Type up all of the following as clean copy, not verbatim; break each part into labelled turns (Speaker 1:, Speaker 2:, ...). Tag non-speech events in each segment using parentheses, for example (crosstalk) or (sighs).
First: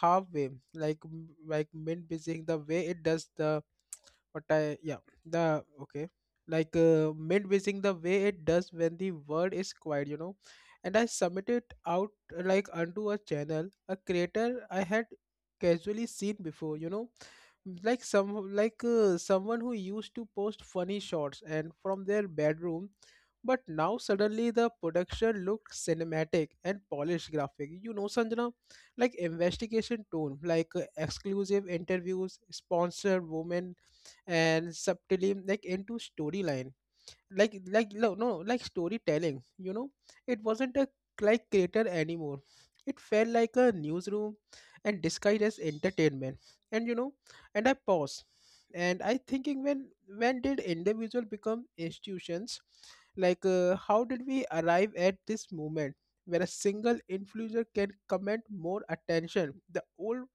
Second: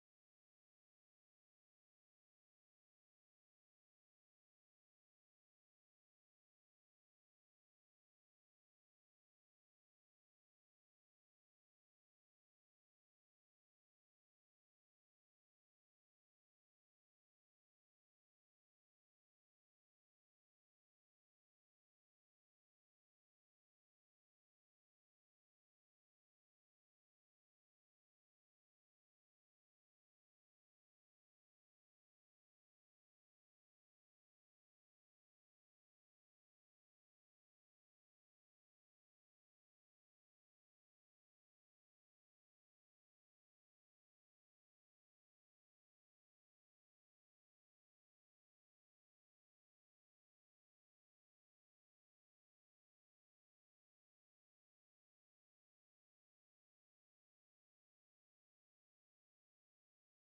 Speaker 1: halfway like mid busying the way it does, the what I, yeah, the okay, mid busying the way it does when the word is quiet, you know, and I submitted out, like onto a channel, a creator I had casually seen before, you know, like some someone who used to post funny shots and from their bedroom, but now suddenly the production looked cinematic and polished graphic, you know Sanjana, like investigation tone, exclusive interviews, sponsored women and subtly like into storyline, like no, like storytelling, you know. It wasn't a like creator anymore. It felt like a newsroom and disguised as entertainment. And you know, and I pause and I thinking, when did individual become institutions? How did we arrive at this moment where a single influencer can command more attention, the old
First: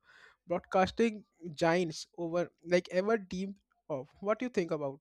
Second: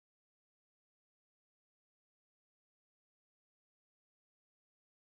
Speaker 1: broadcasting giants over like ever deemed of? What do you think about?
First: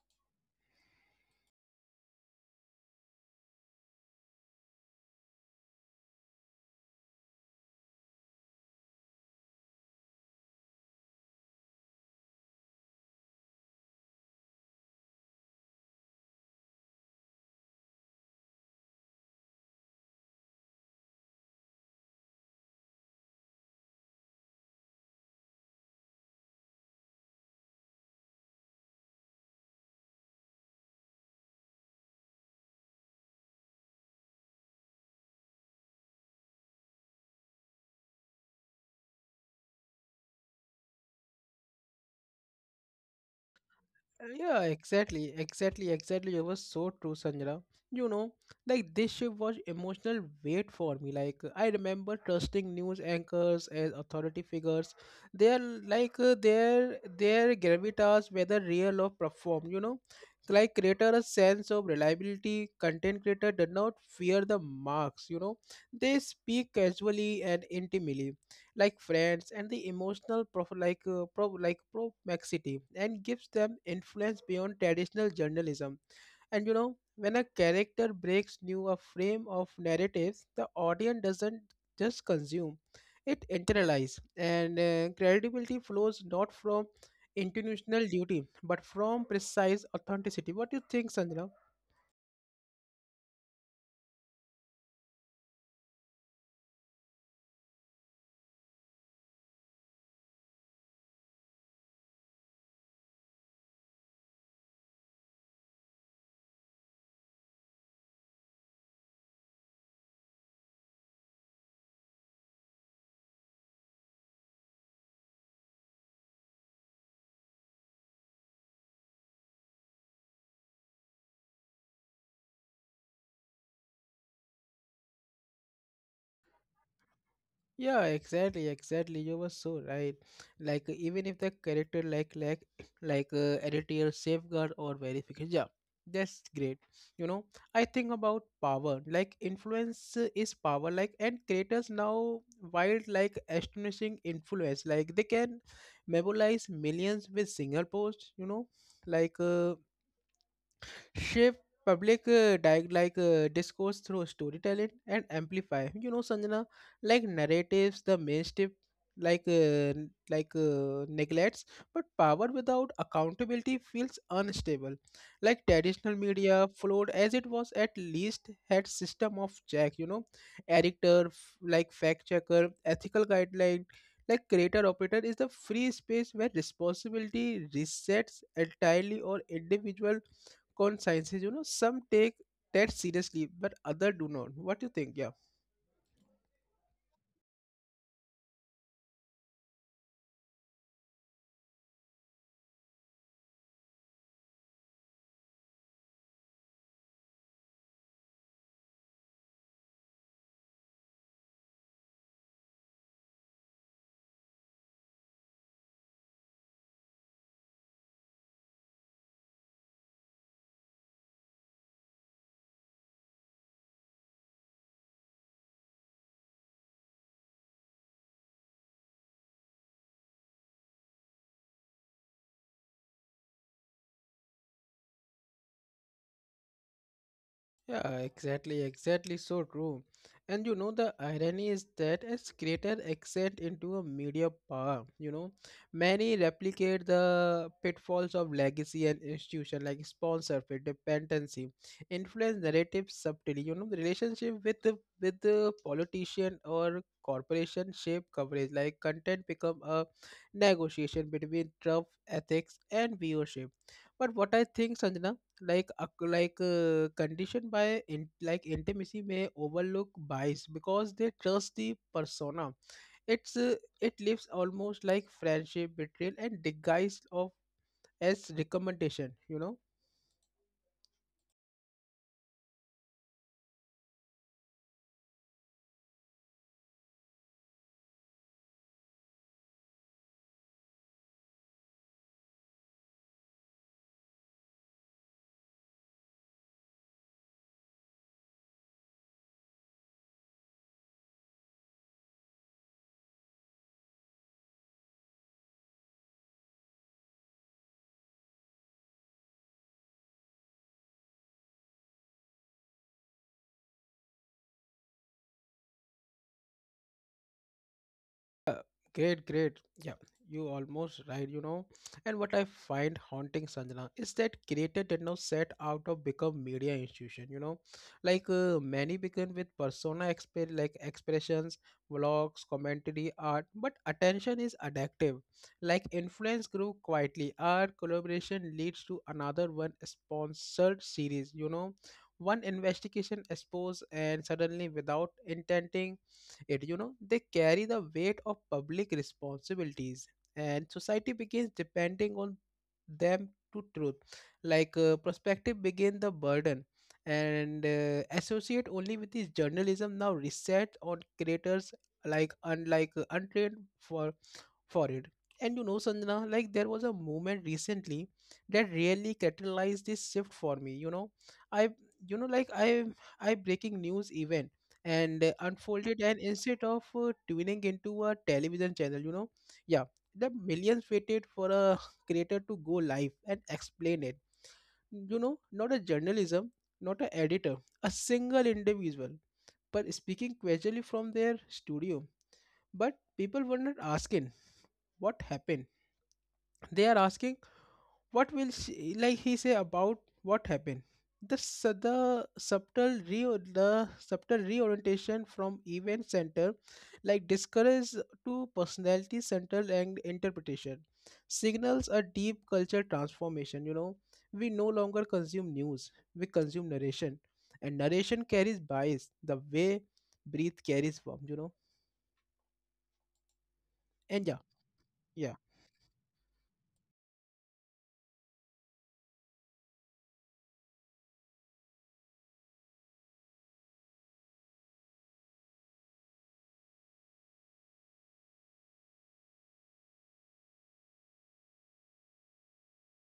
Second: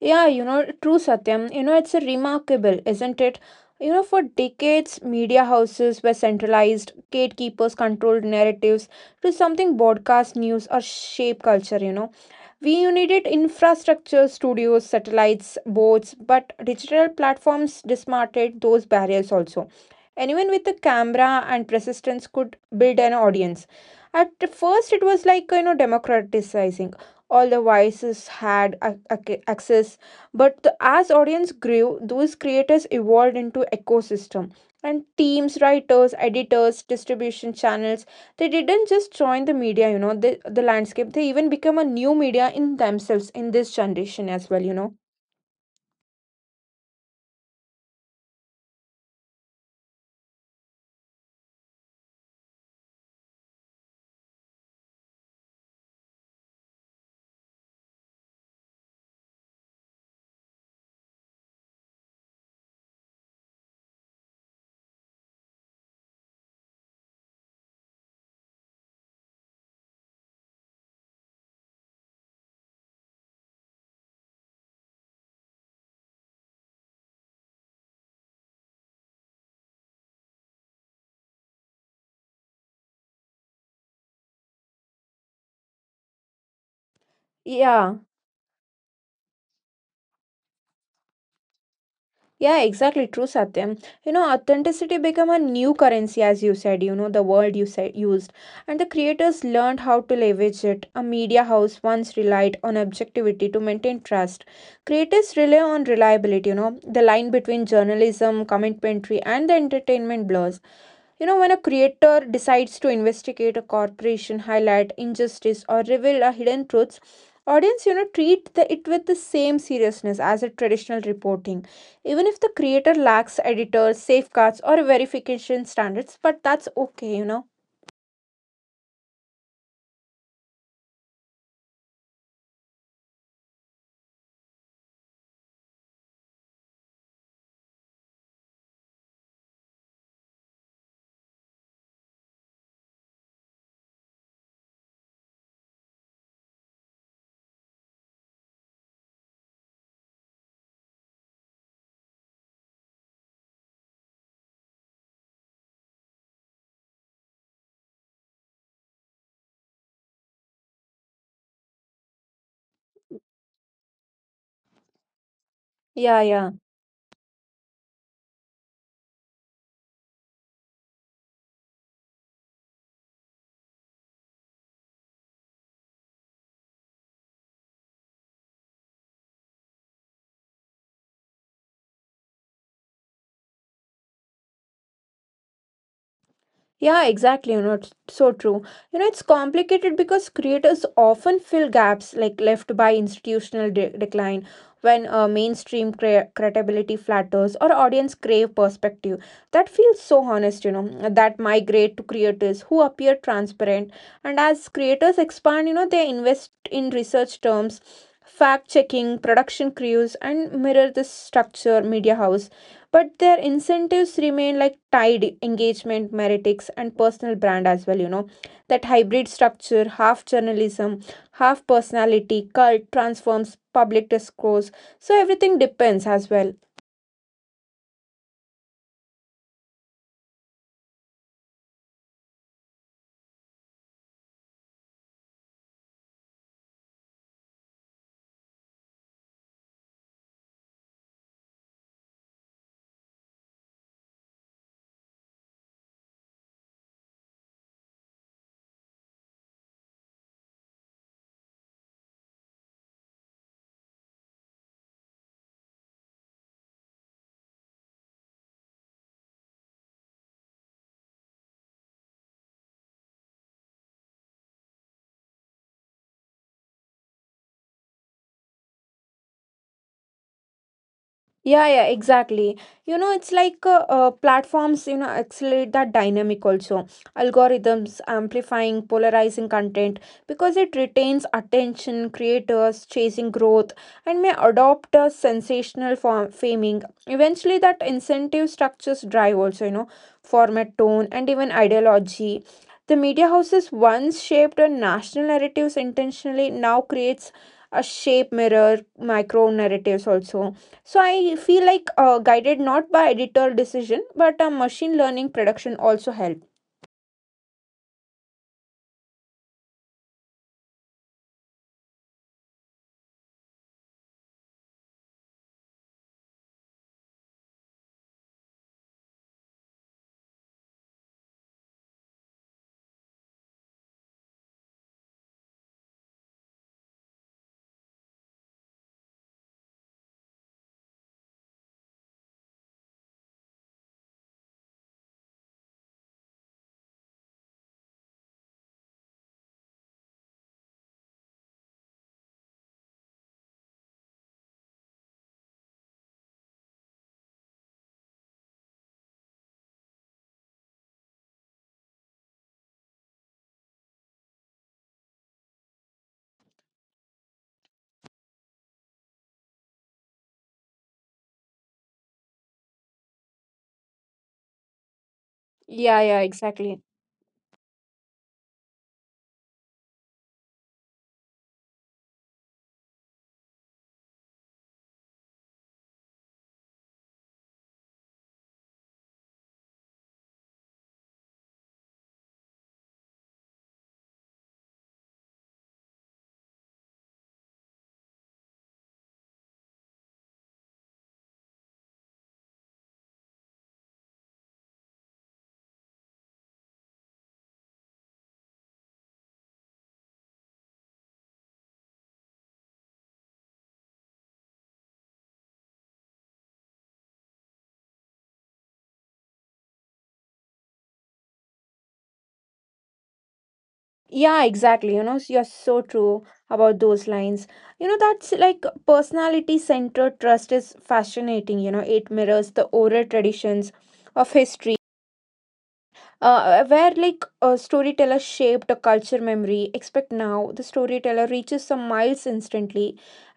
Speaker 2: Yeah, you know, true Satyam. You know, it's a remarkable, isn't it? You know, for decades, media houses were centralized, gatekeepers controlled narratives to something broadcast news or shape culture, you know. We needed infrastructure, studios, satellites, boards, but digital platforms dismantled those barriers also. Anyone with a camera and persistence could build an audience. At first, it was like, you know, democratizing all the voices had access but as audience grew those creators evolved into ecosystem and teams writers editors distribution channels they didn't just join the media you know the landscape they even become a new media in themselves in this generation
Speaker 1: Yeah,
Speaker 2: as well, you know.
Speaker 1: exactly, exactly, exactly. It was so true, Sanjana. You know, like this shift was emotional weight for me. Like I remember trusting news anchors as authority figures. They are their gravitas, whether real or performed. You know, like creator a sense of reliability. Content creator did not fear the marks. You know, they speak casually and intimately like friends, and the emotional proximity and gives them influence beyond traditional journalism. And you know, when a character breaks new a frame of narratives, the audience doesn't just consume, it internalize, and credibility flows not from
Speaker 2: Yeah.
Speaker 1: intentional duty but from precise authenticity. What do you think, Sanjana?
Speaker 2: Yeah, exactly. True, Satyam. You know, authenticity became a new currency, as you said, you know, the word you said used. And the creators learned how to leverage it. A media house once relied on objectivity to maintain trust. Creators rely on reliability, you know, the line between journalism, commentary, and the entertainment blurs. You know, when a creator decides to investigate a corporation, highlight injustice, or reveal a hidden truths, audience, you know, treat it with the same seriousness as a traditional reporting. Even if the creator lacks editors, safeguards, or verification standards, but that's okay, you know.
Speaker 1: Yeah, exactly, exactly. You were so right. Like even if the character editorial safeguard or verification, yeah, that's great. You know, I think about power. Like influence is power. Like and creators now wild like astonishing influence. Like they can mobilize millions with single post. You know, like. Shape public discourse through storytelling and amplify, you know Sanjana, like narratives the mainstream neglects. But power without accountability feels unstable. Like traditional
Speaker 2: Yeah.
Speaker 1: media flowed as it was, at least had system of check, you know, editor, fact checker, ethical guideline, like creator operator is the free space where responsibility resets entirely or individual. कौन science है जो ना some take test seriously but other do not what you think yeah.
Speaker 2: Yeah, exactly. You know, it's so true. You know, it's complicated because creators often fill gaps like left by institutional decline when mainstream credibility flatters or audience crave perspective. That feels so honest, you know, that migrate to creators who appear transparent. And as creators expand, you know, they invest in research terms, fact checking, production crews, and mirror the structure, media house but their incentives remain like tied engagement meritics and personal brand as well, you know, that hybrid structure half journalism half personality cult transforms public discourse so everything depends as well.
Speaker 1: Yeah, exactly, exactly, so true. And you know, the irony is that as creator accent into a media power, you know, many replicate the pitfalls of legacy and institution like sponsorship, dependency, influence narrative subtly, you know, the relationship with the politician or corporation shape coverage, like content become a negotiation between tough ethics and viewership. But what I think, Sanjana, like conditioned by in, like intimacy may overlook bias because they trust the persona. it's uh, it lives almost like friendship betrayal and disguise of as recommendation, you know.
Speaker 2: Yeah, exactly. You know, it's like platforms, you know, accelerate that dynamic also. Algorithms amplifying polarizing content because it retains attention, creators chasing growth, and may adopt a sensational form faming. Eventually, that incentive structures drive also, you know, format, tone, and even ideology. The media houses once shaped a national narratives intentionally, now creates a shape mirror micro narratives also so I feel like guided not by editor decision, but a machine learning production also help.
Speaker 1: Uh, great, great. Yeah, you almost right, you know. And what I find haunting, Sanjana, is that creator did not set out to become media institution, you know. Many begin with persona expressions, vlogs, commentary, art, but attention is addictive. Like influence grew quietly. Our collaboration leads to another one sponsored series, you know. One investigation exposed, and suddenly without intending it, you know, they carry the weight of public responsibilities, and society begins depending on them to truth, perspective begin the burden, and associate only with this journalism now reset on creators, like unlike untrained for it. And you know, Sanjana, like there was a moment recently that really catalyzed this shift for me. You know, I, you know, like I breaking news event and
Speaker 2: Yeah,
Speaker 1: unfolded,
Speaker 2: yeah,
Speaker 1: and instead
Speaker 2: exactly.
Speaker 1: of tuning into a television channel, you know, yeah, the millions waited for a (laughs) creator to go live and explain it. You know, not a journalism, not a editor, a single individual, but speaking casually from their studio. But people were not asking what happened, they are asking what will she, like he say about what happened. The subtle reorientation from event center like discourage to personality center and interpretation signals a deep culture transformation, you know. We no longer consume news, we consume narration, and narration carries bias the way breathe carries form, you know.
Speaker 2: Yeah,
Speaker 1: And yeah.
Speaker 2: exactly. You know, you're
Speaker 1: Yeah.
Speaker 2: so true about those lines. You know, that's like personality centered trust is fascinating. You know, it mirrors the oral traditions of history where like a storyteller shaped a culture memory expect now the storyteller reaches some miles instantly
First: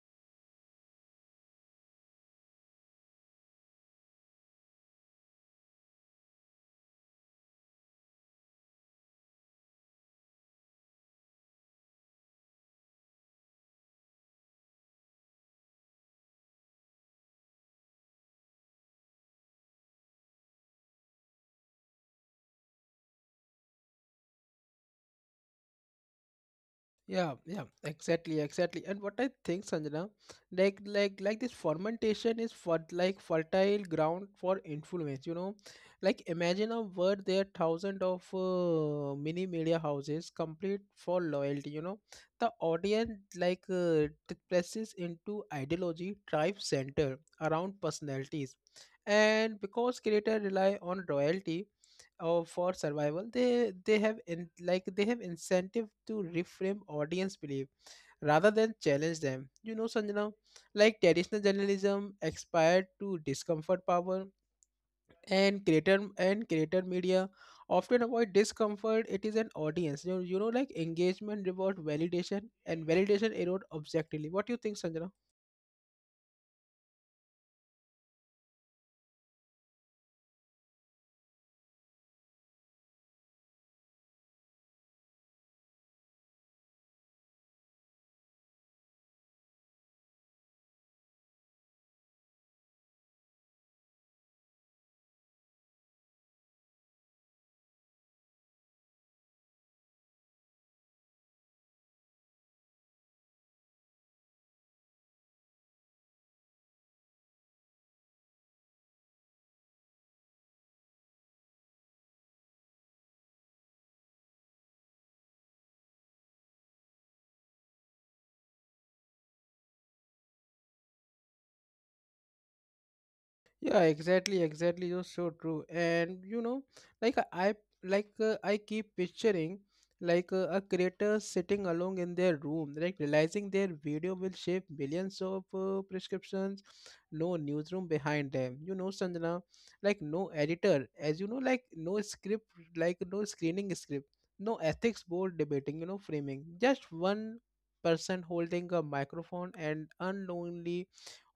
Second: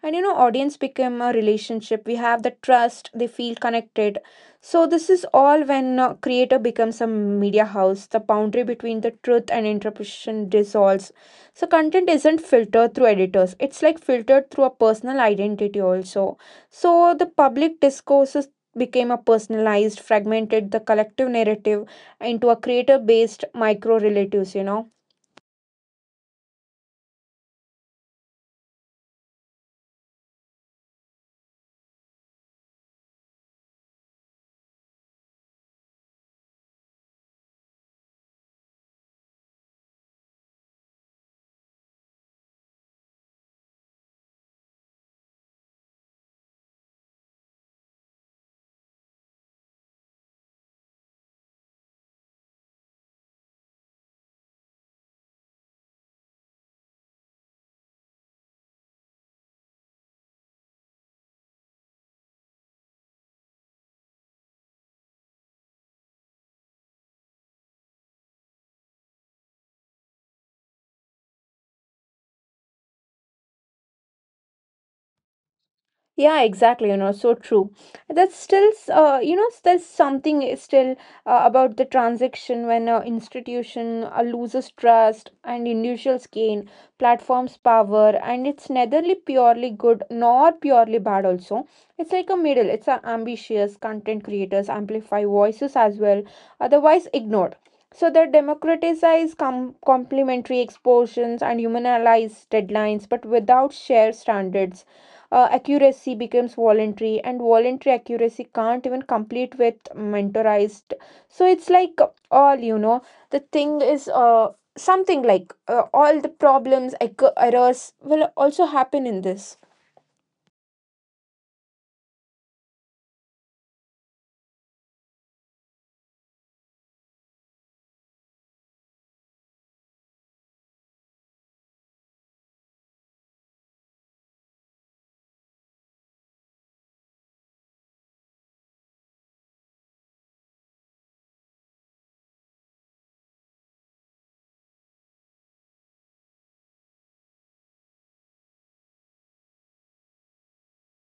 Speaker 2: and you know audience become a relationship we have the trust they feel connected so this is all when creator becomes a media house the boundary between the truth and interpretation dissolves so content isn't filtered through editors it's like filtered through a personal identity also so the public discourses became a personalized fragmented the collective narrative into a creator based micro relatives, you know.
Speaker 1: Yeah, yeah, exactly, exactly. And what I think, Sanjana, like this fermentation is for like fertile ground for influence, you know. Like imagine a world there thousands of mini media houses complete for loyalty, you know. The audience like presses into ideology, tribe center around personalities. And because creator rely on royalty or for survival, they have in, like they have incentive to reframe audience belief rather than challenge them, you know Sanjana. Like traditional journalism aspired to discomfort power, and creator media often avoid discomfort. It is an audience, you know, like engagement reward validation, and validation erode objectively. What do you think, Sanjana?
Speaker 2: Yeah, exactly. You know, so true. That's still, you know, there's something is still about the transaction when an institution loses trust and individuals gain platforms power, and it's neither purely good nor purely bad. Also, it's like a middle. It's a ambitious content creators amplify voices as well, otherwise ignored. So the democratize complementary exposures and humanize deadlines, but without shared standards accuracy becomes voluntary and voluntary accuracy can't even complete with mentorized so it's like all you know the thing is something like all the problems errors will also happen in this.
Speaker 1: Yeah, exactly, exactly. You're so true. And you know, like I I- I keep picturing a creator sitting alone in their room, like realizing their video will shape millions of prescriptions. No newsroom behind them, you know, Sanjana. Like no editor, as you know, like no script, like no screening script, no ethics board debating, you know, framing. Just one person holding a microphone and unknowingly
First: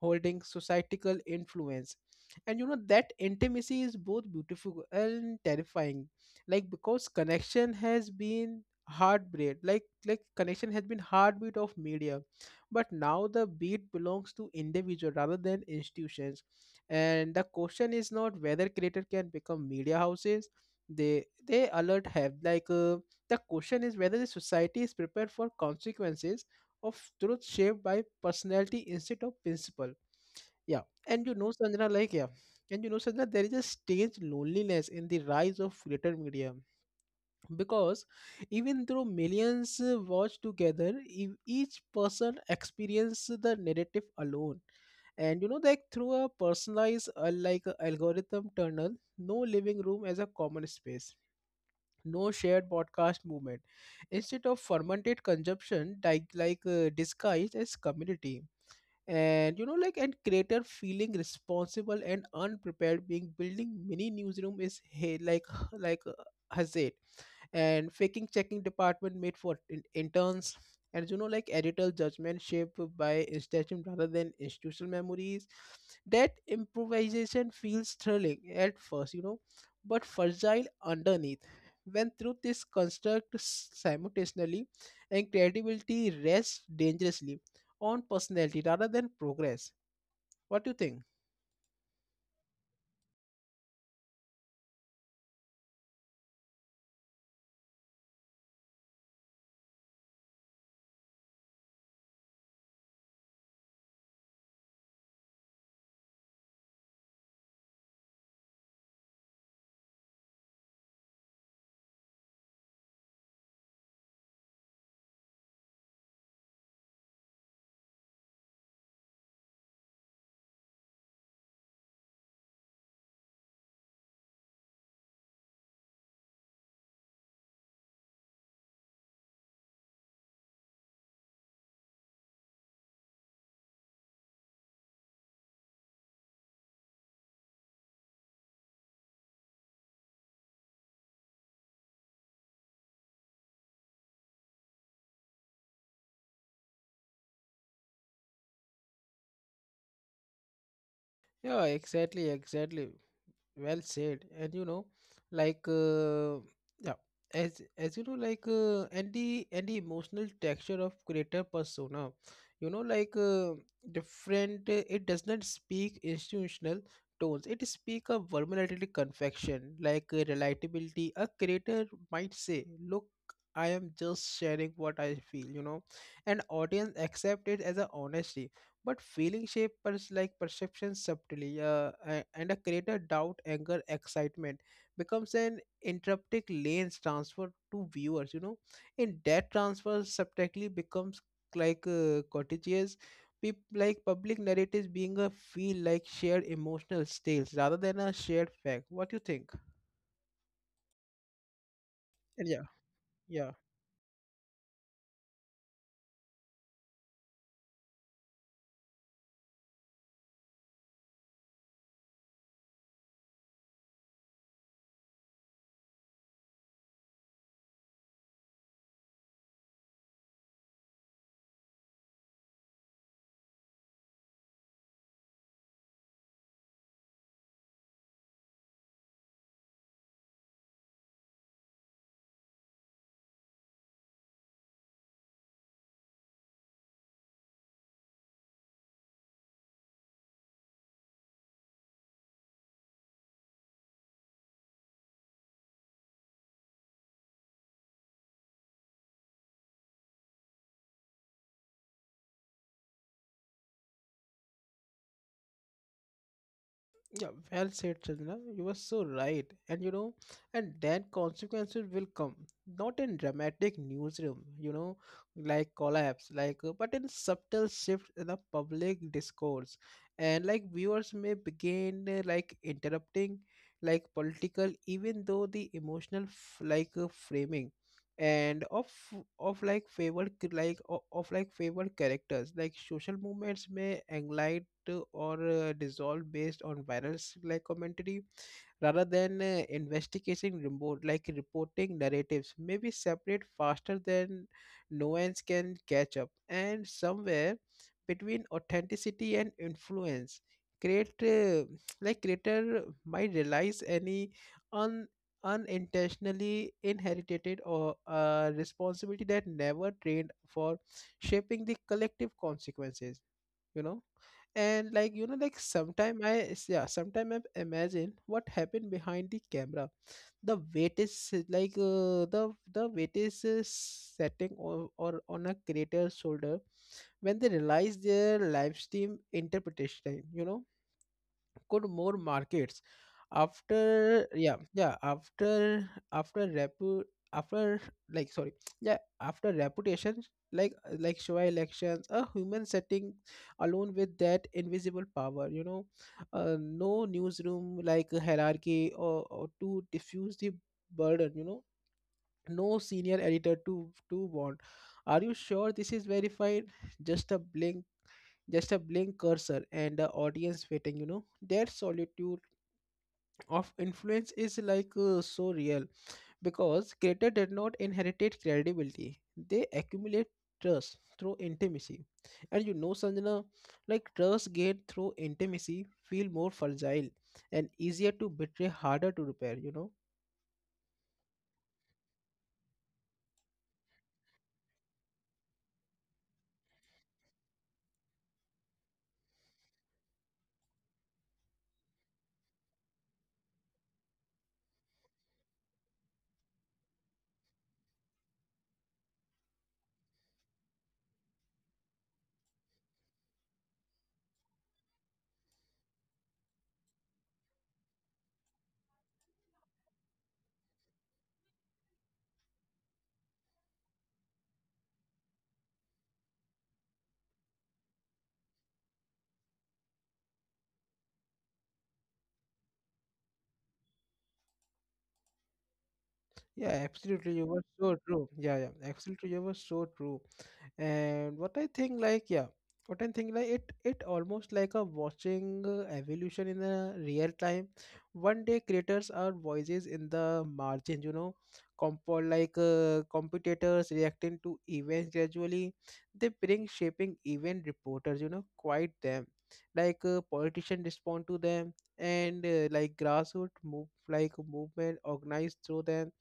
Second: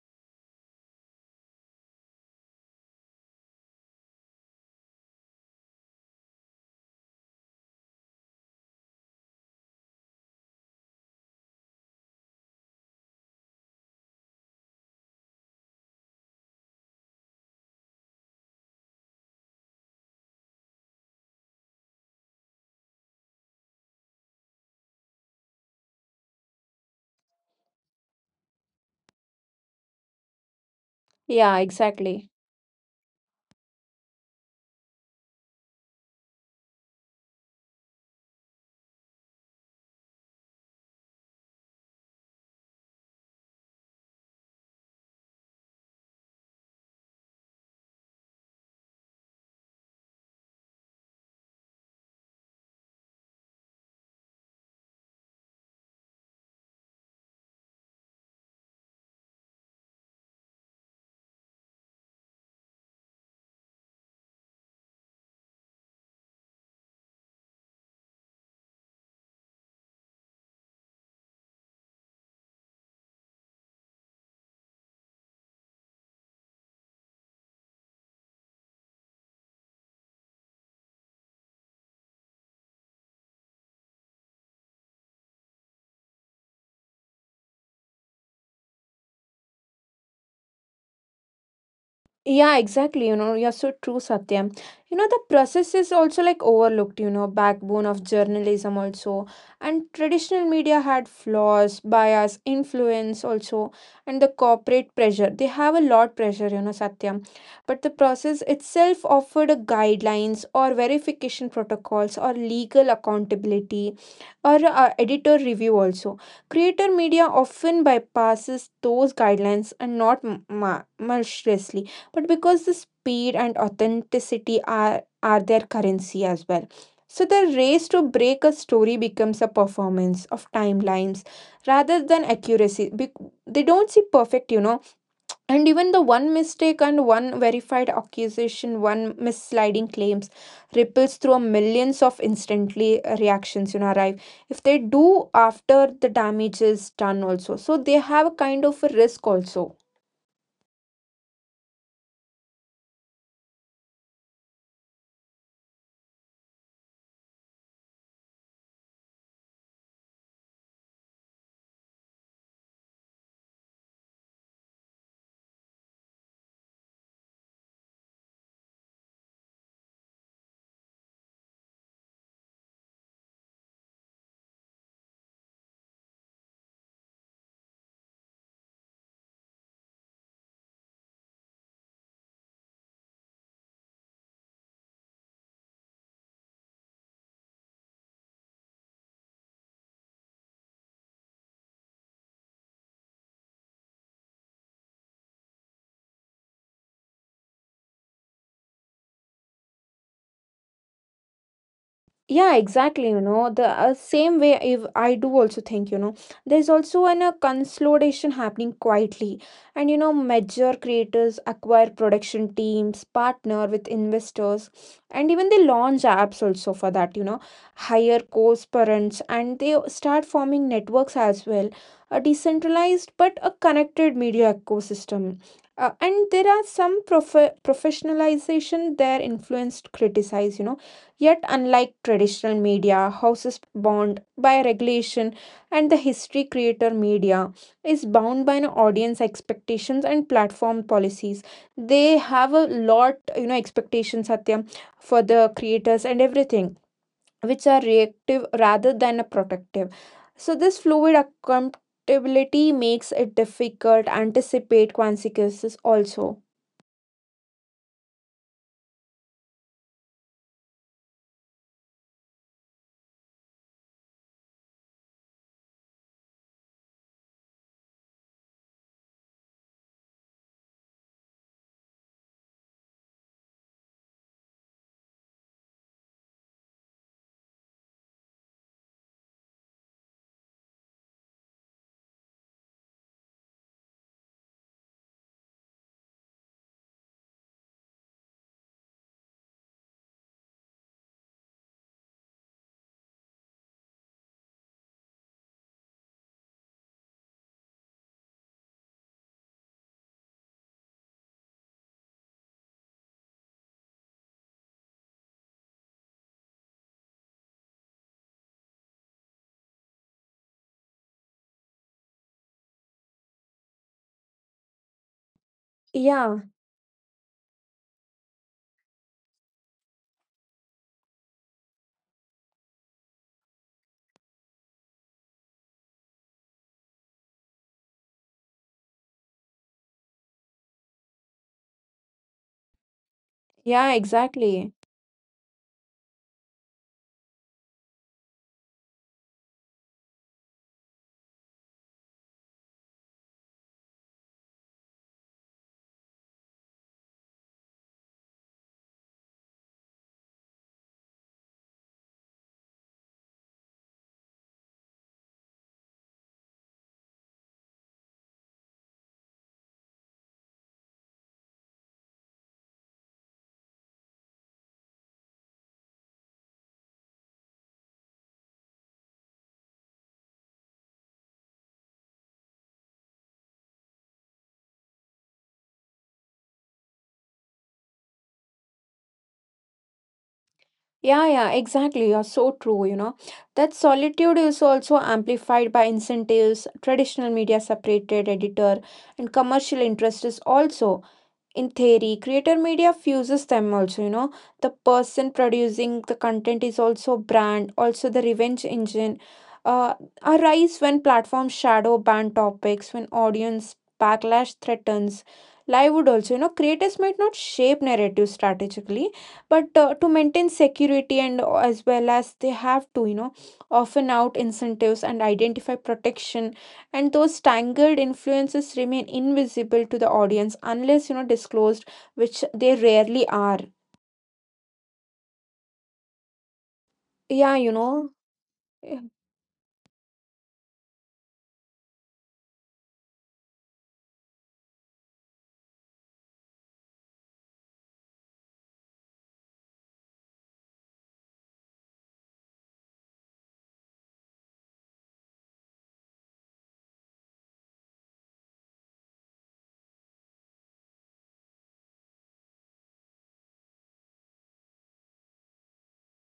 Speaker 1: holding societal influence. And you know that intimacy is both beautiful and terrifying, like because connection has been heartbeat, connection has been heartbeat of media, but now the beat belongs to individual rather than institutions. And the question is not whether creator can become media houses, they alert have the question is whether the society is prepared for consequences of truth shaped by personality instead of principle. Yeah. And you know
Speaker 2: Yeah,
Speaker 1: Sanjana like yeah.
Speaker 2: exactly.
Speaker 1: And you know, Sanjana, there is a strange loneliness in the rise of greater media, because even though millions watch together, each person experiences the narrative alone. And you know, like through a personalized, like a algorithm tunnel, no living room as a common space, no shared broadcast movement. Instead of fermented consumption, disguised as community. And you know like and creator feeling responsible and unprepared being building mini newsroom is hey like (sighs) like uh, hazard, and faking checking department made for interns. And you know like editorial judgment shaped by institution rather than institutional memories, that improvisation feels thrilling at first, you know, but fragile underneath, when truth is constructed simultaneously and credibility rests dangerously on personality rather than progress. What do you think?
Speaker 2: Yeah, exactly. You know, you're so true, Satyam. You know, the process is also like overlooked, you know, backbone of journalism also. And traditional media had flaws, bias, influence also, and the corporate pressure. They have a lot pressure, you know, Satyam. But the process itself offered a guidelines or verification protocols or legal accountability or editor review also. Creator media often bypasses those guidelines and not maliciously but because the speed and authenticity are their currency as well. So the race to break a story becomes a performance of timelines rather than accuracy. They don't see perfect, you know, and even the one mistake and one verified accusation, one misleading claims ripples through millions of instantly reactions, you know, arrive if they do after the damage is done also. So they have a kind of a risk also.
Speaker 1: Yeah, exactly, exactly. Well said. And you know like uh, yeah, as you know and the emotional texture of creator persona, you know, different, it does not speak institutional tones, it speak a vulnerability confection, relatability. A creator might say, look, I am just sharing what I feel, you know, and audience accept it as a honesty. But feeling shape perception subtly, and a greater doubt anger excitement becomes an interruptic lens transfer to viewers, you know. In that transfer subtly becomes cottages, public narratives being a feel like shared emotional tales rather than a shared fact. What do you think?
Speaker 2: Yeah,
Speaker 1: Yeah.
Speaker 2: exactly. You know,
Speaker 1: Yeah.
Speaker 2: the same way if I do also think, you know, there's also an a consolidation happening quietly. And, you know, major creators acquire production teams, partner with investors, and even they launch apps also for that, you know, hire co-parents, and they start forming networks as well. A decentralized but a connected media ecosystem. And there are some professionalization their influence criticized, you know. Yet, unlike traditional media, houses bound by regulation, and the history creator media is bound by an audience expectations and platform policies. They have a lot, you know, expectations, Satya, for the creators and everything, which are reactive rather than a protective. So this fluid accountability makes it difficult to anticipate consequences also.
Speaker 1: Yeah, well said, Chandra. You were so right. And you know, and then consequences will come. Not in dramatic newsroom, you know, like collapse, like, but in subtle shift in the public discourse. And like viewers may begin like interrupting, like political, even though the emotional, like, framing and of like favored like of like favored characters, like social movements may enlight or dissolve based on viral like commentary rather than investigating remote, like reporting narratives may be separate faster than nuance can catch up, and somewhere between authenticity and influence create like creator might realize any unintentionally inherited or a responsibility that never trained for, shaping the collective consequences. you know and like you know like sometime i
Speaker 2: Yeah,
Speaker 1: s- yeah sometime I imagine what happened behind the camera. The weight is the weight is setting or on a creator's shoulder when they realize their live stream interpretation, could more markets
Speaker 2: yeah,
Speaker 1: after
Speaker 2: exactly.
Speaker 1: after after repu after, like, sorry, yeah, after reputation, like like Showa elections, a human setting alone with that invisible power. No newsroom, like hierarchy or to diffuse the burden. No senior editor to bond, are you sure this is verified? Just a blink, just a blink cursor, and the audience waiting. You know their solitude of influence is like so real because creator did not inherit credibility. They accumulate trust through intimacy. And you know, Sanjana, like trust gained through intimacy feel more fragile and easier to betray, harder to repair.
Speaker 2: Yeah, exactly. You're so true, you know. That solitude is also amplified by incentives, traditional media separated editor, and commercial interests also in theory creator media fuses them also, you know, the person producing the content is also brand also the revenge engine uh, arise when platforms shadow ban topics when audience backlash threatens livelihood also you know creators might not shape narrative strategically but to maintain security and as well as they have to, you know, often out incentives and identify protection and those tangled influences remain invisible to the audience unless you know disclosed which they rarely are.
Speaker 1: Yeah, absolutely, you
Speaker 2: Yeah,
Speaker 1: were
Speaker 2: you
Speaker 1: so
Speaker 2: know.
Speaker 1: true. Yeah, absolutely, you were so true. And what I think, like, it almost like a watching evolution in the real time. One day creators are voices in the margins. Compo Like competitors reacting to events gradually, they bring shaping event reporters, quiet them, like politicians respond to them, and like grassroots move like movement organized through them.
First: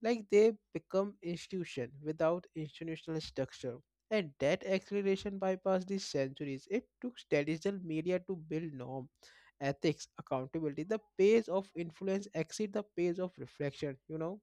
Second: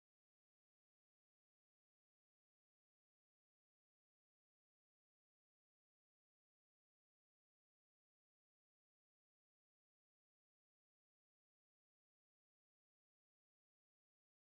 Speaker 1: Like they become institution without institutional structure. And that acceleration bypassed the centuries. It took traditional media to build norm, ethics, accountability. The pace of influence exceed the pace of reflection, you know.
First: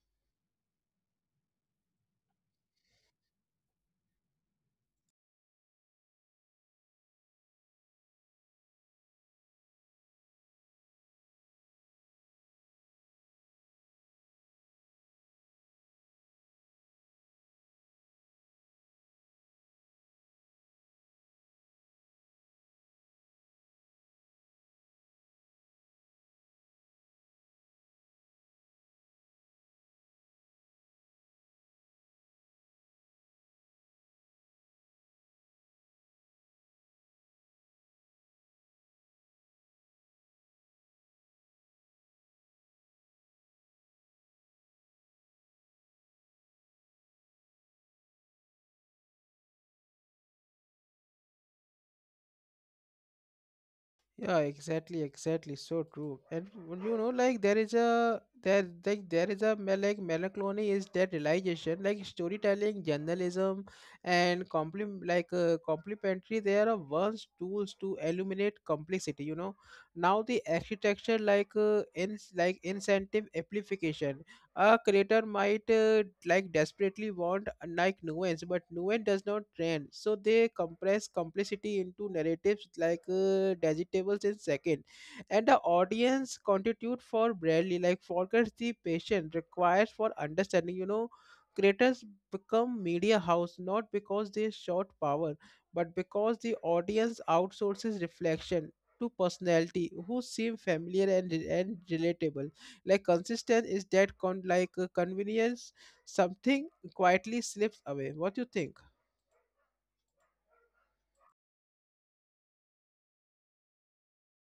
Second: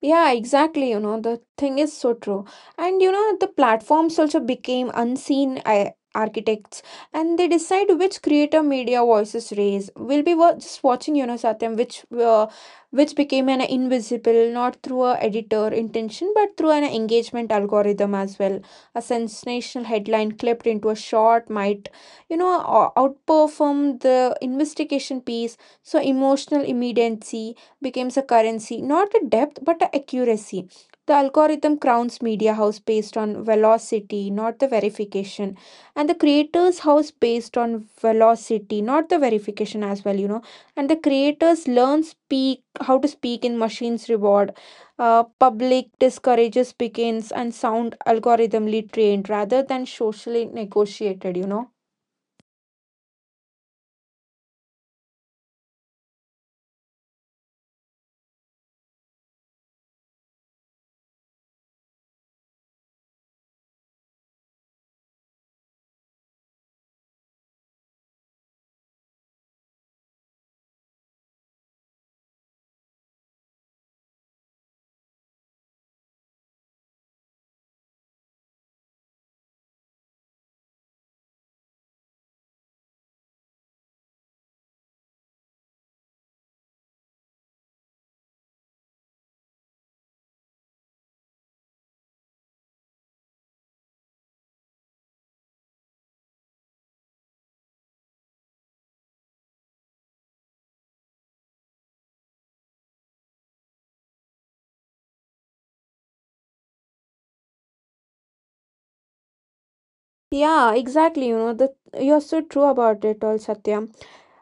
Speaker 2: Yeah, exactly. You know, the thing is so true. And you know, the platforms also became unseen architects and they decide which creator media voices raise. We'll be just watching, you know, Satyam, which became an invisible, not through a editor intention, but through an engagement algorithm as well. A sensational headline clipped into a short might, you know, outperform the investigation piece. So emotional immediacy becomes a currency, not the depth but the accuracy. The algorithm crowns media house based on velocity, not the verification, and the creators house based on velocity, not the verification as well, you know. And the creators learn speak how to speak in machines reward. Public discourages begins and sound algorithmically trained rather than socially negotiated, you know.
Speaker 1: Yeah, exactly, exactly. So true. And you know, like there is a, there like there is a like melancholy is that realization, like storytelling, journalism, and compliment like complementary. They are once tools to illuminate complexity. You know, now the architecture, like in like incentive amplification. A creator might like desperately want like nuance, but nuance does not trend, so they compress complexity into narratives, like digestibles in second, and the audience constitute for, barely, like forgets the patient requires for understanding. Creators become media house not because they short power, but because the audience outsources reflection to personality who seem familiar and relatable, like consistent is that like convenience, something quietly slips away. What you think?
Speaker 2: Yeah, exactly. You know, the you're so true about it all, Satya.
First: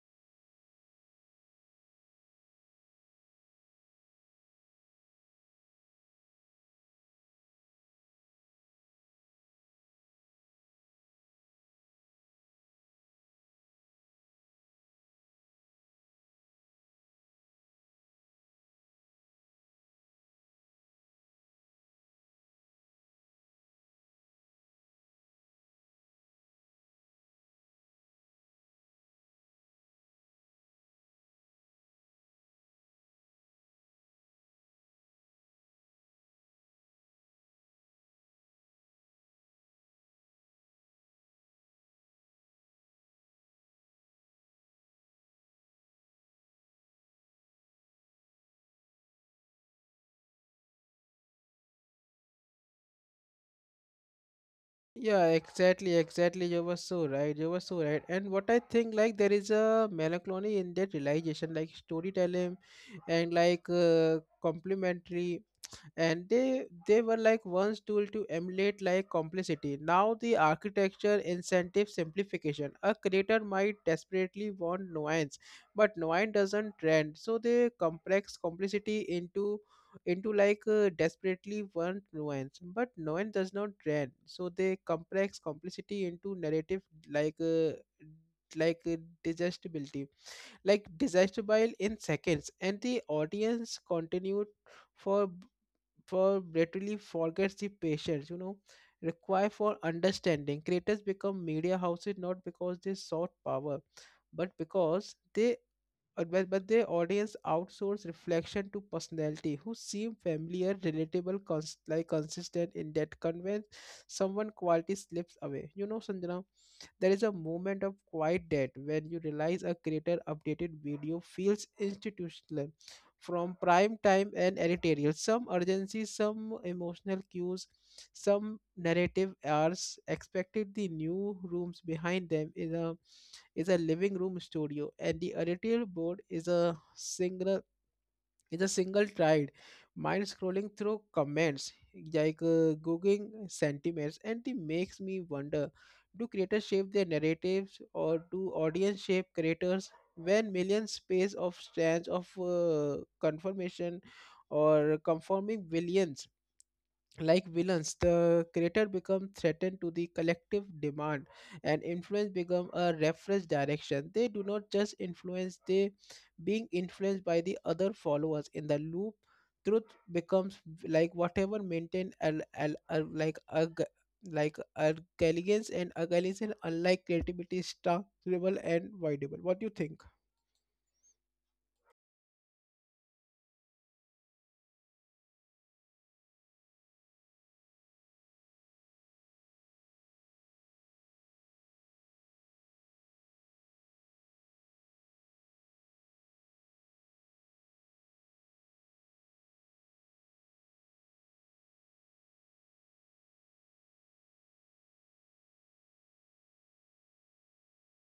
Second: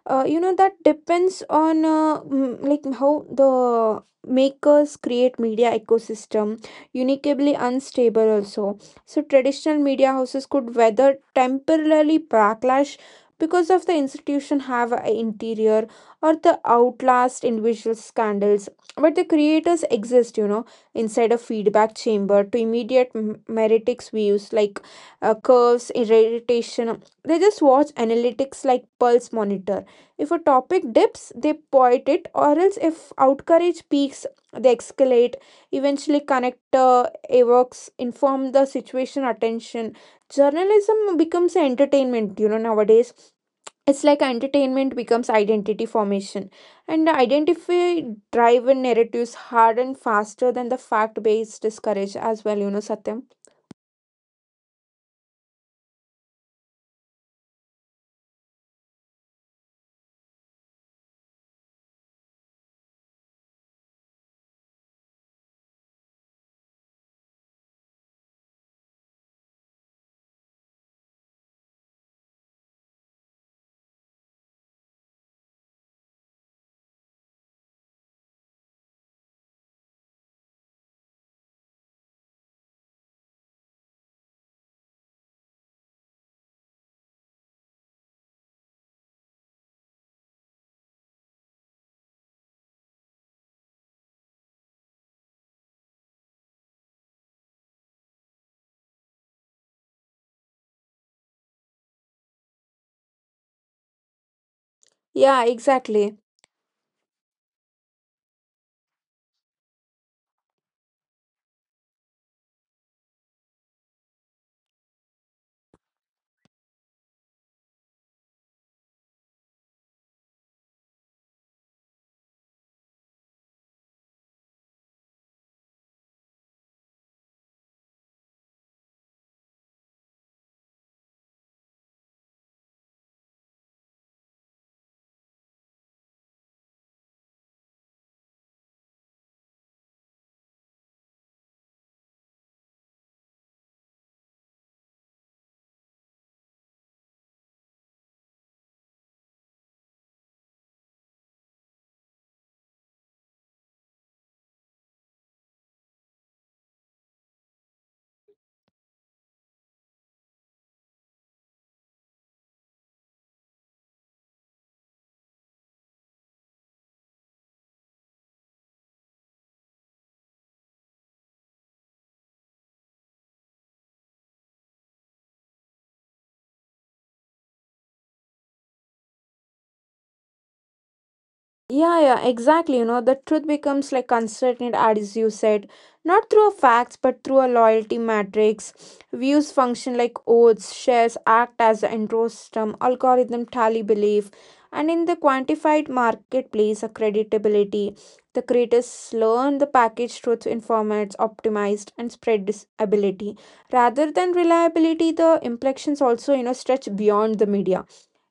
Speaker 2: You know that depends on like how the makers create media ecosystem uniquely unstable also so traditional media houses could weather temporarily backlash because of the institution have a interior or the outlast individual scandals but the creators exist, you know, inside a feedback chamber to immediate meritics views like curves irritation they just watch analytics like pulse monitor if a topic dips, they point it, or else if outcourage peaks, they escalate. Eventually, connector evokes, inform the situation, attention. Journalism becomes entertainment, you know, nowadays. It's like entertainment becomes identity formation. And identify driven narratives harden faster than the fact based discourage as well, you know, Satyam.
Speaker 1: Yeah, exactly, exactly, you were so right, you were so right. And what I think, like, there is a melancholy in that realization, like storytelling and like complementary. And they were like once tool to emulate like complexity. Now the architecture incentive simplification, a creator might desperately want nuance but nuance doesn't trend, so they complex complexity into like desperately want nuance but nuance does not trend, so they complex complexity into narrative, like like uh, digestibility, like digestible in seconds, and the audience continued for for literally forgets the patience require for understanding. Creators become media houses not because they sought power, but because
Speaker 2: Yeah,
Speaker 1: they
Speaker 2: exactly.
Speaker 1: but their audience outsource reflection to personality who seem familiar, relatable, like consistent in that convince, someone quality slips away, you know, Sanjana. There is a moment of quiet death when you realize a creator updated video feels institutional, from prime time and editorial. Some urgency, some emotional cues, some narrative arcs expected the new rooms behind them is a, is a living room studio, and the editorial board is a single, in a single tide mind scrolling through comments, like googling sentiments, and it makes me wonder, do creators shape their narratives, or do audience shape creators? When millions space of strands of confirmation or conforming billions, like villains, the creator become threatened to the collective demand, and influence become a reference direction. They do not just influence, they being influenced by the other followers in the loop. Truth becomes like whatever maintained like like arrogance. And arrogance, unlike creativity, is tangible and voidable. What do you think?
Speaker 2: Yeah, exactly. You know, the truth becomes like uncertain, as you said, not through facts, but through a loyalty matrix. Views function like oaths, shares act as an intro system, algorithm tally belief, and in the quantified marketplace, a creditability. The creators learn the package truth in formats optimized and spread this rather than reliability, the implications also, you know, stretch beyond the media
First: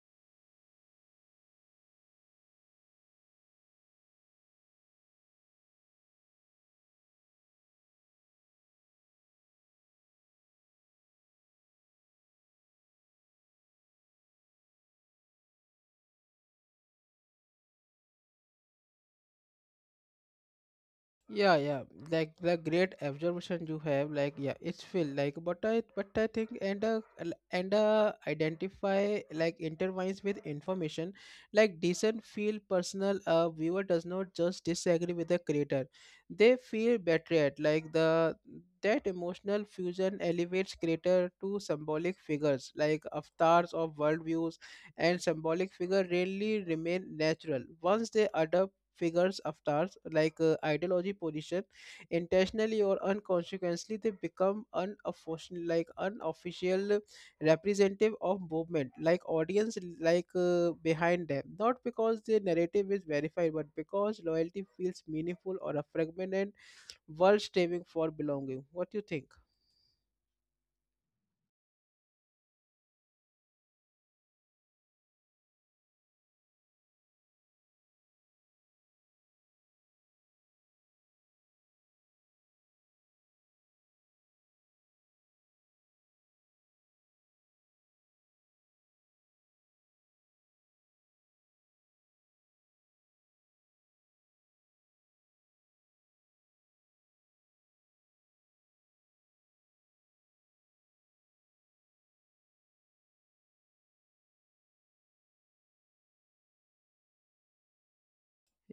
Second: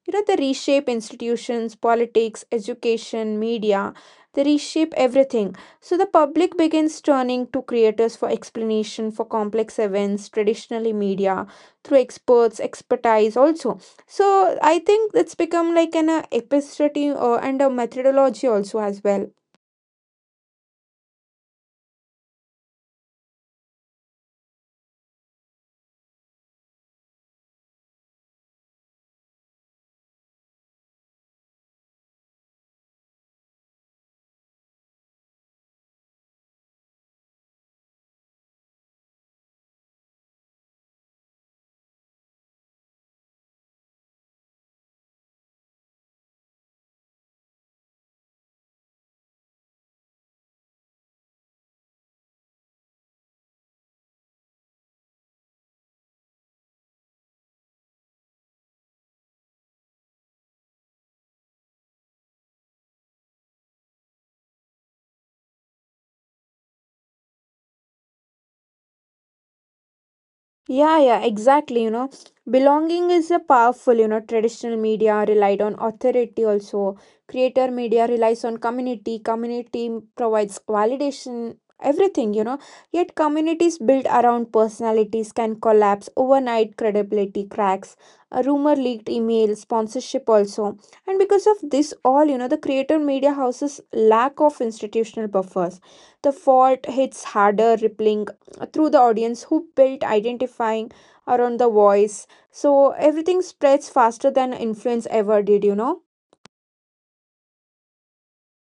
Speaker 2: you know they reshape institutions politics education media they reshape everything so the public begins turning to creators for explanation for complex events traditionally media through experts expertise also so I think it's become like an epistemology or and a methodology also as well.
Speaker 1: Yeah, like, the great observation you have, like, yeah, it's feel like, but I think, and identify like intertwines with information. Like decent feel personal. A viewer does not just disagree with the creator, they feel betrayed, like the, that emotional fusion elevates creator to symbolic figures, like avatars of worldviews. And symbolic figure rarely remain natural once they adopt figures avatars, like ideology position, intentionally or unconsciously. They become unofficial, like unofficial representative of movement, like audience, like behind them not because the narrative is verified, but because loyalty feels meaningful or a fragmented world striving for belonging. What do you think?
Speaker 2: Yeah, exactly. You know, belonging is a powerful, you know, traditional media relied on authority also. Creator media relies on community, community provides validation, everything, you know. Yet communities built around personalities can collapse overnight, credibility cracks, a rumor leaked email, sponsorship also. And because of this all, you know, the creator media houses lack of institutional buffers. The fault hits harder, rippling through the audience who built identifying around the voice so everything spreads faster than influence ever did, you know.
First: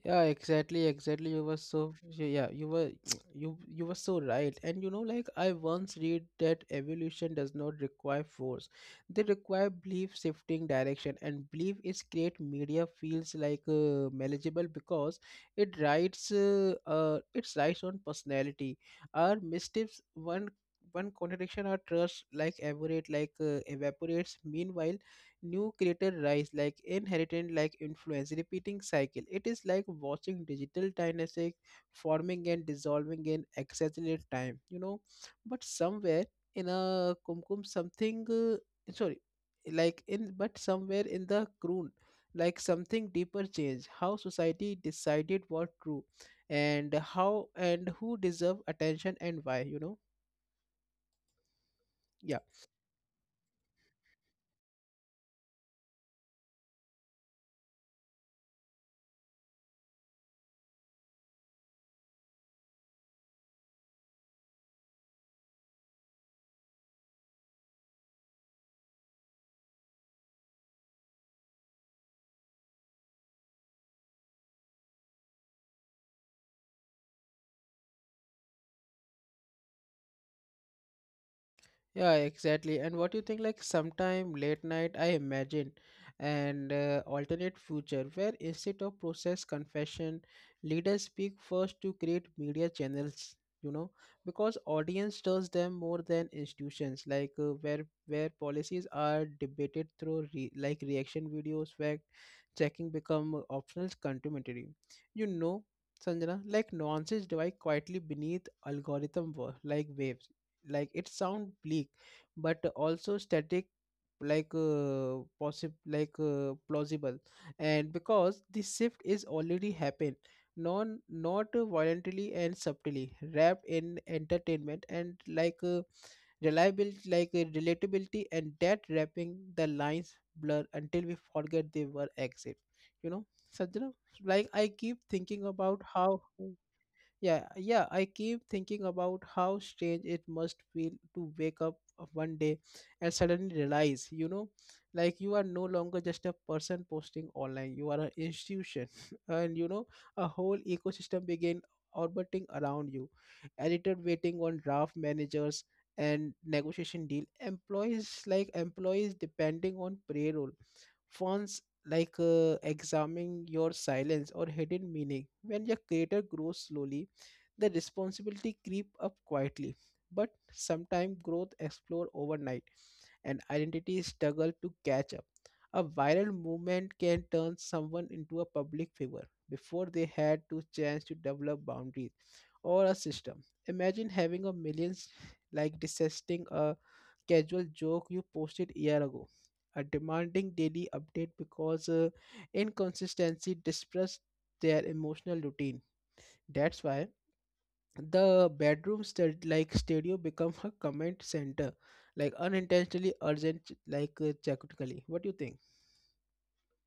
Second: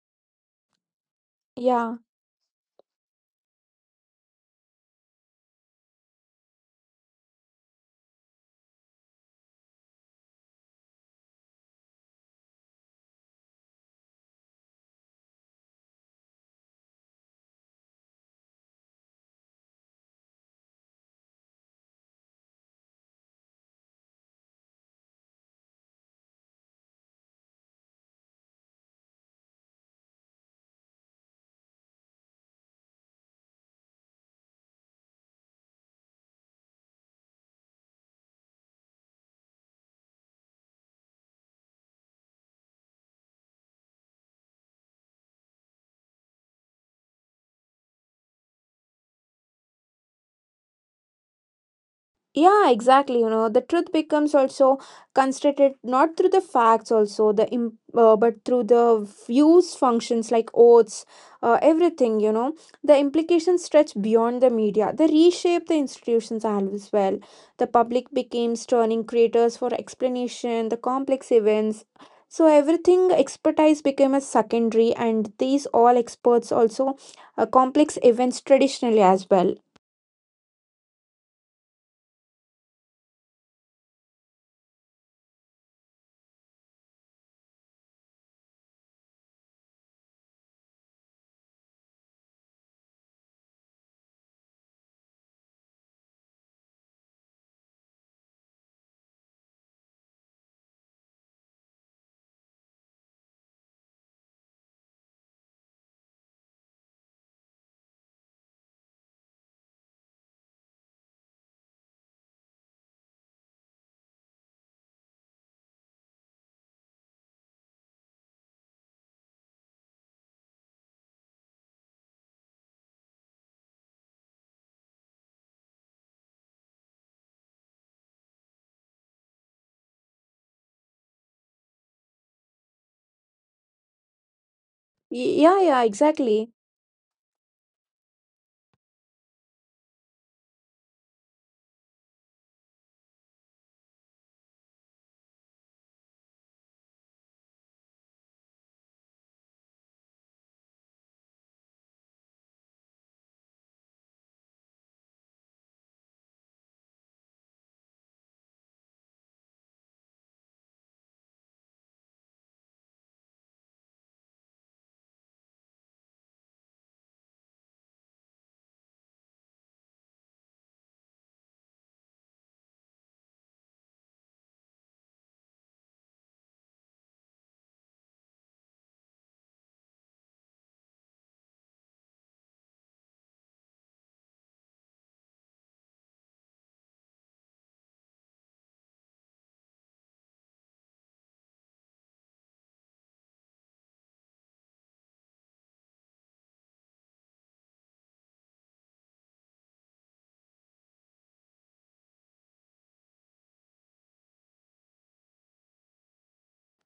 Speaker 1: Yeah, exactly, exactly. You were so,
Speaker 2: Yeah.
Speaker 1: yeah, you were (tsk) you were so right. And you know, like, I once read that evolution does not require force. They require belief shifting direction, and belief is great. Media feels like manageable because it writes on personality. Our missteps, one contradiction, or trust like evaporate, like evaporates. Meanwhile new creator rise like inheritance, like influence, repeating cycle. It is like watching digital dynastic forming and dissolving in accelerated time, you know. But somewhere in a kumkum, something sorry, like, in, but somewhere in the croon, like something deeper change how society decided what true, and how and who deserve attention and why, you know. Yeah.
Speaker 2: Yeah, exactly. You know, the truth becomes also constructed not through the facts, also the but through the views, functions like oaths, everything. You know, the implications stretch beyond the media. They reshape the institutions as well. The public becomes turning creators for explanation, the complex events. So everything expertise became a secondary, and these all experts also complex events traditionally as well.
Speaker 1: Yeah, exactly. And what do you think, like sometime late night, I imagine an alternate future where instead of process confession, leaders speak first to create media channels, you know, because audience does them more than institutions, like where policies are debated through re like reaction videos, where checking become optional commentary. You know, Sanjana, like nuances divide quietly beneath algorithm like waves. Like it sound bleak, but also static, like possible, like plausible. And because this shift is already happened, non, not violently and subtly wrapped in entertainment and, like reliability, like relatability, and that wrapping, the lines blur until we forget they were exit, you know, Sajna, like I keep thinking
Speaker 2: Y-
Speaker 1: about
Speaker 2: yeah,
Speaker 1: how,
Speaker 2: yeah, exactly.
Speaker 1: yeah, yeah, I keep thinking about how strange it must feel to wake up one day and suddenly realize, you know, like, you are no longer just a person posting online, you are an institution, (laughs) and you know, a whole ecosystem begin orbiting around you. Editor waiting on draft managers and negotiation deal, employees, like employees depending on payroll, fonts, like examining your silence or hidden meaning. When your creator grows slowly, the responsibility creep up quietly. But sometimes growth explode overnight and identity struggle to catch up. A viral movement can turn someone into a public figure before they had to chance to develop boundaries or a system. Imagine having a millions, like digesting a casual joke you posted a year ago. A demanding daily update because inconsistency disrupts their emotional routine. That's why the bedroom stud like studio become a comment center, like unintentionally urgent, like technically. What do you think?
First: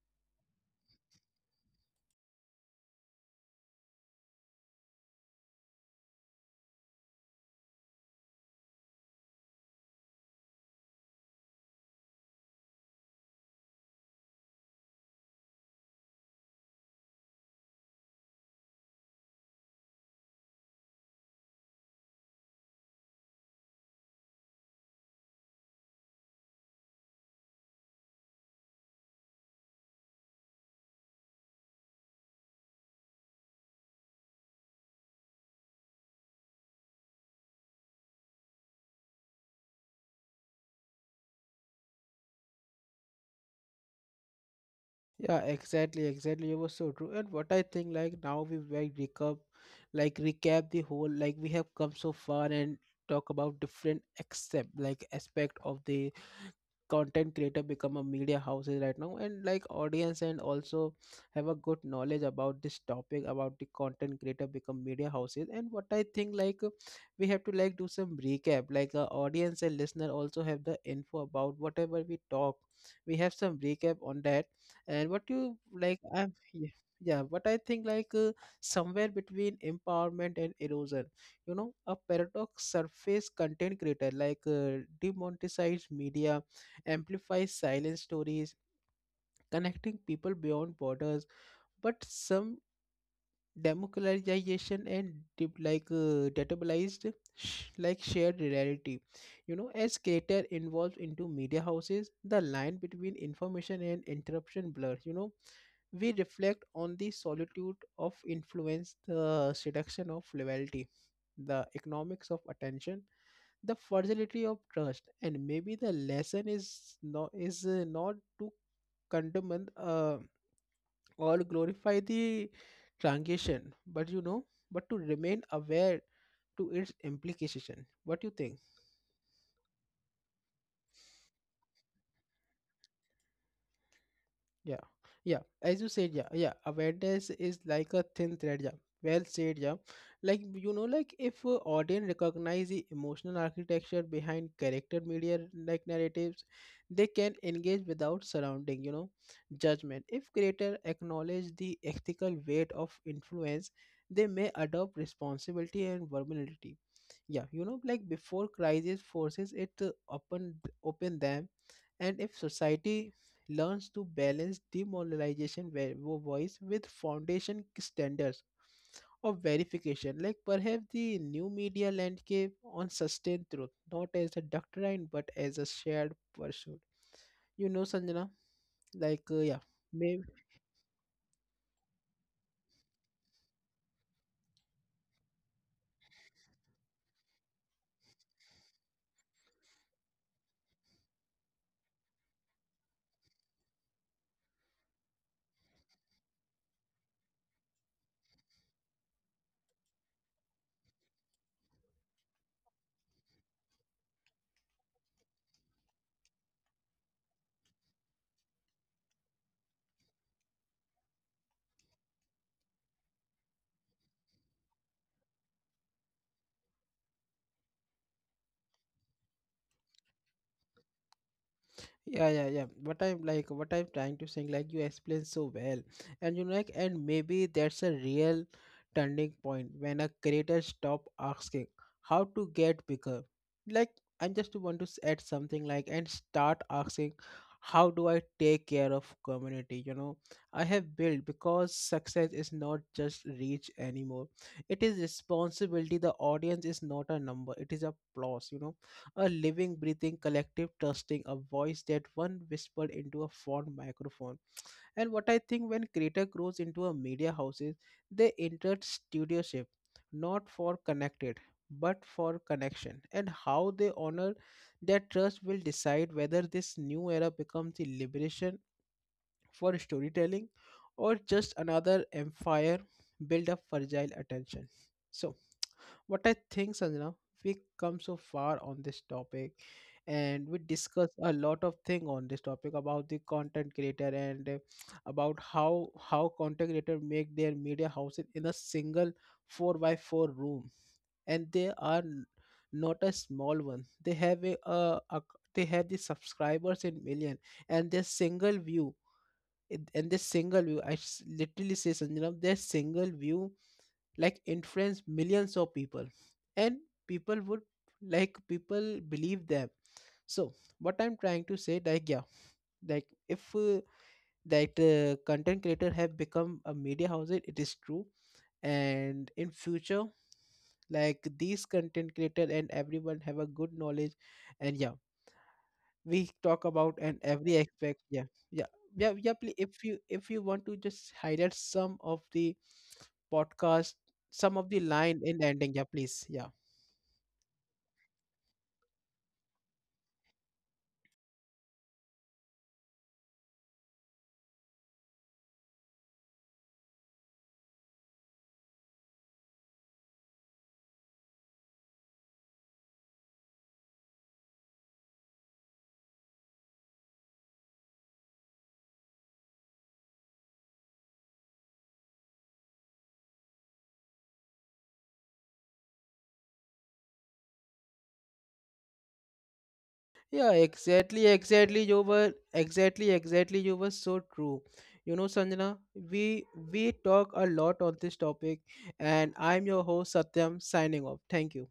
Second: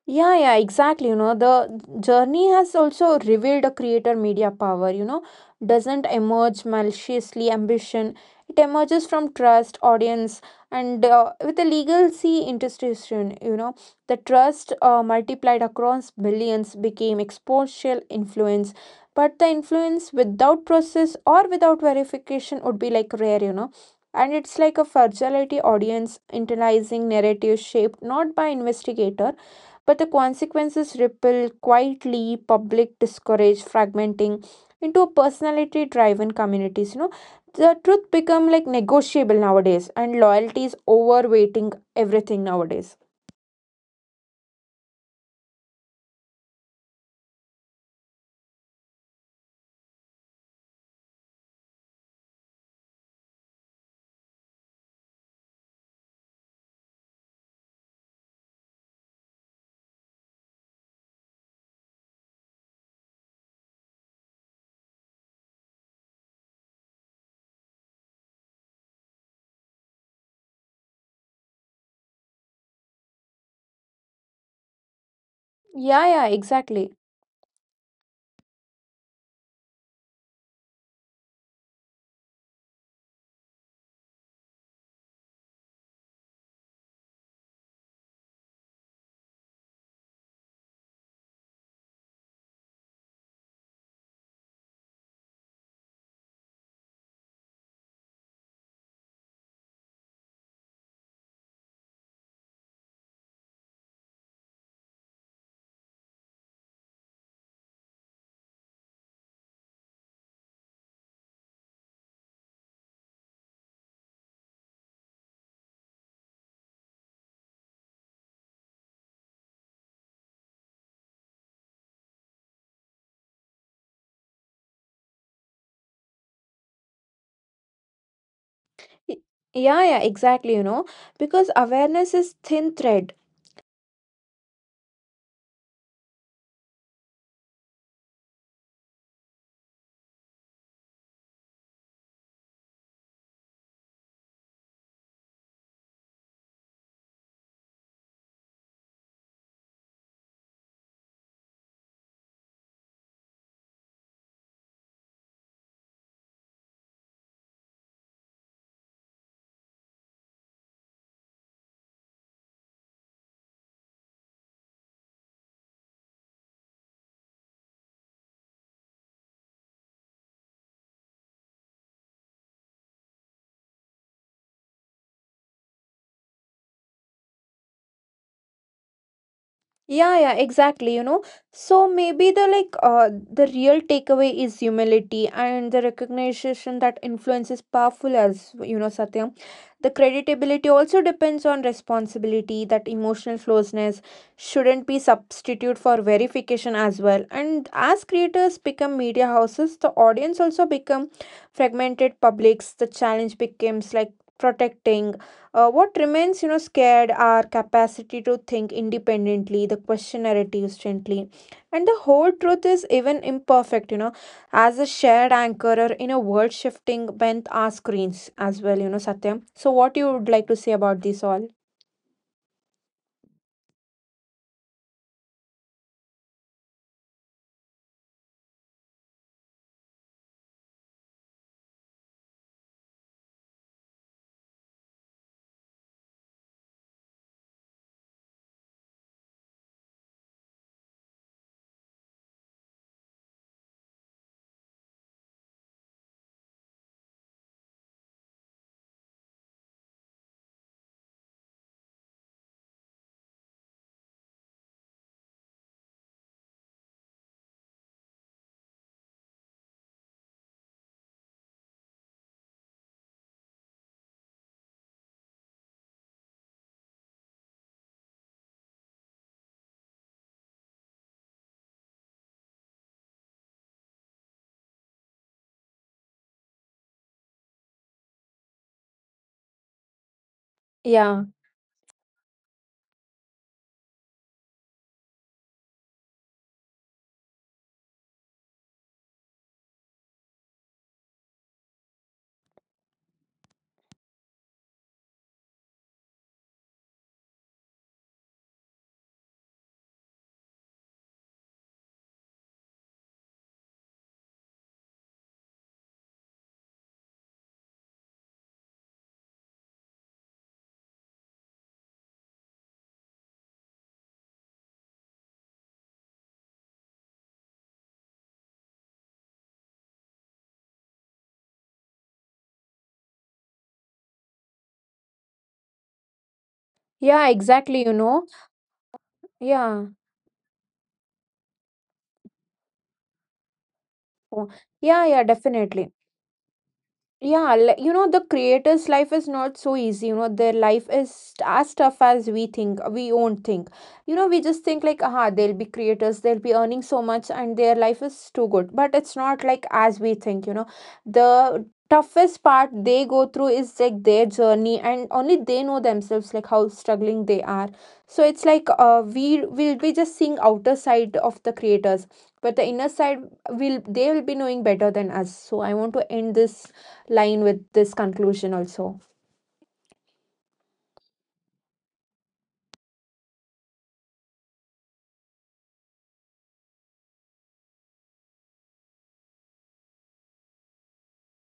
Speaker 2: Yeah, exactly. You know, the journey has also revealed a creator media power, you know, doesn't emerge maliciously ambition. It emerges from trust, audience, and with a legacy institution, you know, the trust multiplied across billions became exponential influence. But the influence without process or without verification would be like rare, you know. And it's like a fragility audience internalizing narrative shaped not by investigator but the consequences ripple quietly, public discourage fragmenting into a personality driven communities. You know, the truth become like negotiable nowadays and loyalty is overweighting everything nowadays.
Speaker 1: Yeah, exactly, exactly. It was so true. And what I think, like, now we like recap the whole, like we have come so far and talk about different accept like aspect of the content creator become a media houses right now, and like audience and also have a good knowledge about this topic about the content creator become media houses. And what I think, like we have to like do some recap, like audience and listener also have the info about whatever we talk, we have some recap on that. And what you
Speaker 2: Yeah,
Speaker 1: like,
Speaker 2: yeah,
Speaker 1: I'm, yeah,
Speaker 2: exactly.
Speaker 1: yeah, what I think, like somewhere between empowerment and erosion, you know, a paradox surface. Content creator, like demonetized media, amplifies silent stories, connecting people beyond borders. But some democratization and like databolized like shared reality, you know, as creator involved into media houses, the line between information and interruption blurs, you know. We reflect on the solitude of influence, the seduction of loyalty, the economics of attention, the fragility of trust. And maybe the lesson is not, is not to condemn or glorify the transition, but you know, but to remain aware to its implication. What you think?
Speaker 2: Y- yeah, exactly, you know, because awareness is thin thread.
Speaker 1: Yeah, yeah. As you said, yeah, yeah. Awareness is like a thin thread. Yeah, well said. Yeah, like, you know, like if audience recognize the emotional architecture behind character media, like narratives, they can engage without surrounding, you know, judgment. If creator acknowledge the ethical weight of influence, they may adopt responsibility and vulnerability, yeah, you know, like before crisis forces it to open, open them. And if society learns to balance demoralization, voice with foundation standards of verification, like perhaps the new media landscape on sustained truth, not as a doctrine but as a shared pursuit, you know, Sanjana, like yeah.
Speaker 2: Yeah, exactly. You know, so maybe the like the real takeaway is humility and the recognition that influence is powerful as you know, Satyam. The creditability also depends on responsibility, that emotional closeness shouldn't be substitute for verification as well. And as creators become media houses, the audience also become fragmented publics. The challenge becomes like protecting what remains, you know, scared are capacity to think independently, the question narratives gently, and the whole truth is even imperfect, you know, as a shared anchor or in a world shifting bent our screens as well, you know, Satyam. So, what you would like to say about this all?
Speaker 1: Yeah, yeah, yeah. What I'm like, what I'm trying to saying, like you explain so well, and you know, like, and maybe that's a real turning point when a creator stop asking how to get bigger. Like, I just want to add something, like, and start asking how do I take care of community. You know, I have built, because success is not just reach anymore. It is responsibility. The audience is not a number. It is a plus. You know, a living, breathing, collective, trusting, a voice that one whispered into a phone microphone. And what I think, when creator grows into a media houses, they entered studioship, not for connected, but for connection. And how they honor that trust will decide whether this new era becomes the liberation for storytelling, or just another empire built up fragile attention. So what I think, Sanjana, we come so far on this topic, and we discuss
Speaker 2: Yeah,
Speaker 1: a lot of thing on this topic about the content creator, and about how content creator make their media houses in a single 4 by 4 room, and they are not a small one. They have a, a, they have the subscribers in million, and their single view, and this single view, I literally say, Sanjana, their single view like influence millions of people, and people would, like people believe them. So what I'm trying to say, like, yeah, like if that content creator have become a media house, it is true. And in future, like these content creator and everyone have a good knowledge, and yeah, we talk about and
Speaker 2: yeah,
Speaker 1: every
Speaker 2: exactly, you
Speaker 1: aspect.
Speaker 2: know.
Speaker 1: Yeah, yeah, yeah, yeah. Please, if
Speaker 2: Yeah.
Speaker 1: you, if you want to just highlight some of the podcast,
Speaker 2: Oh,
Speaker 1: some of the
Speaker 2: yeah,
Speaker 1: line in the ending,
Speaker 2: definitely.
Speaker 1: yeah, please, yeah.
Speaker 2: Yeah, you know, the creator's life is not so easy. You know, their life is as tough as we think, we won't think. You know, we just think like, aha, they'll be creators, they'll be earning so much, and their life is too good. But it's not like as we think, you know. The toughest part they go through is like their journey, and only they know themselves, like how struggling they are. So it's like, we will be just seeing outer side of the creators, but the inner side will, they will be knowing better than us. So I want to end this line with this conclusion also.
Speaker 1: Yeah, exactly, exactly. You were exactly, exactly. You were so true. You know, Sanjana, we we talk a lot on this topic, and I'm your host Satyam signing off. Thank you.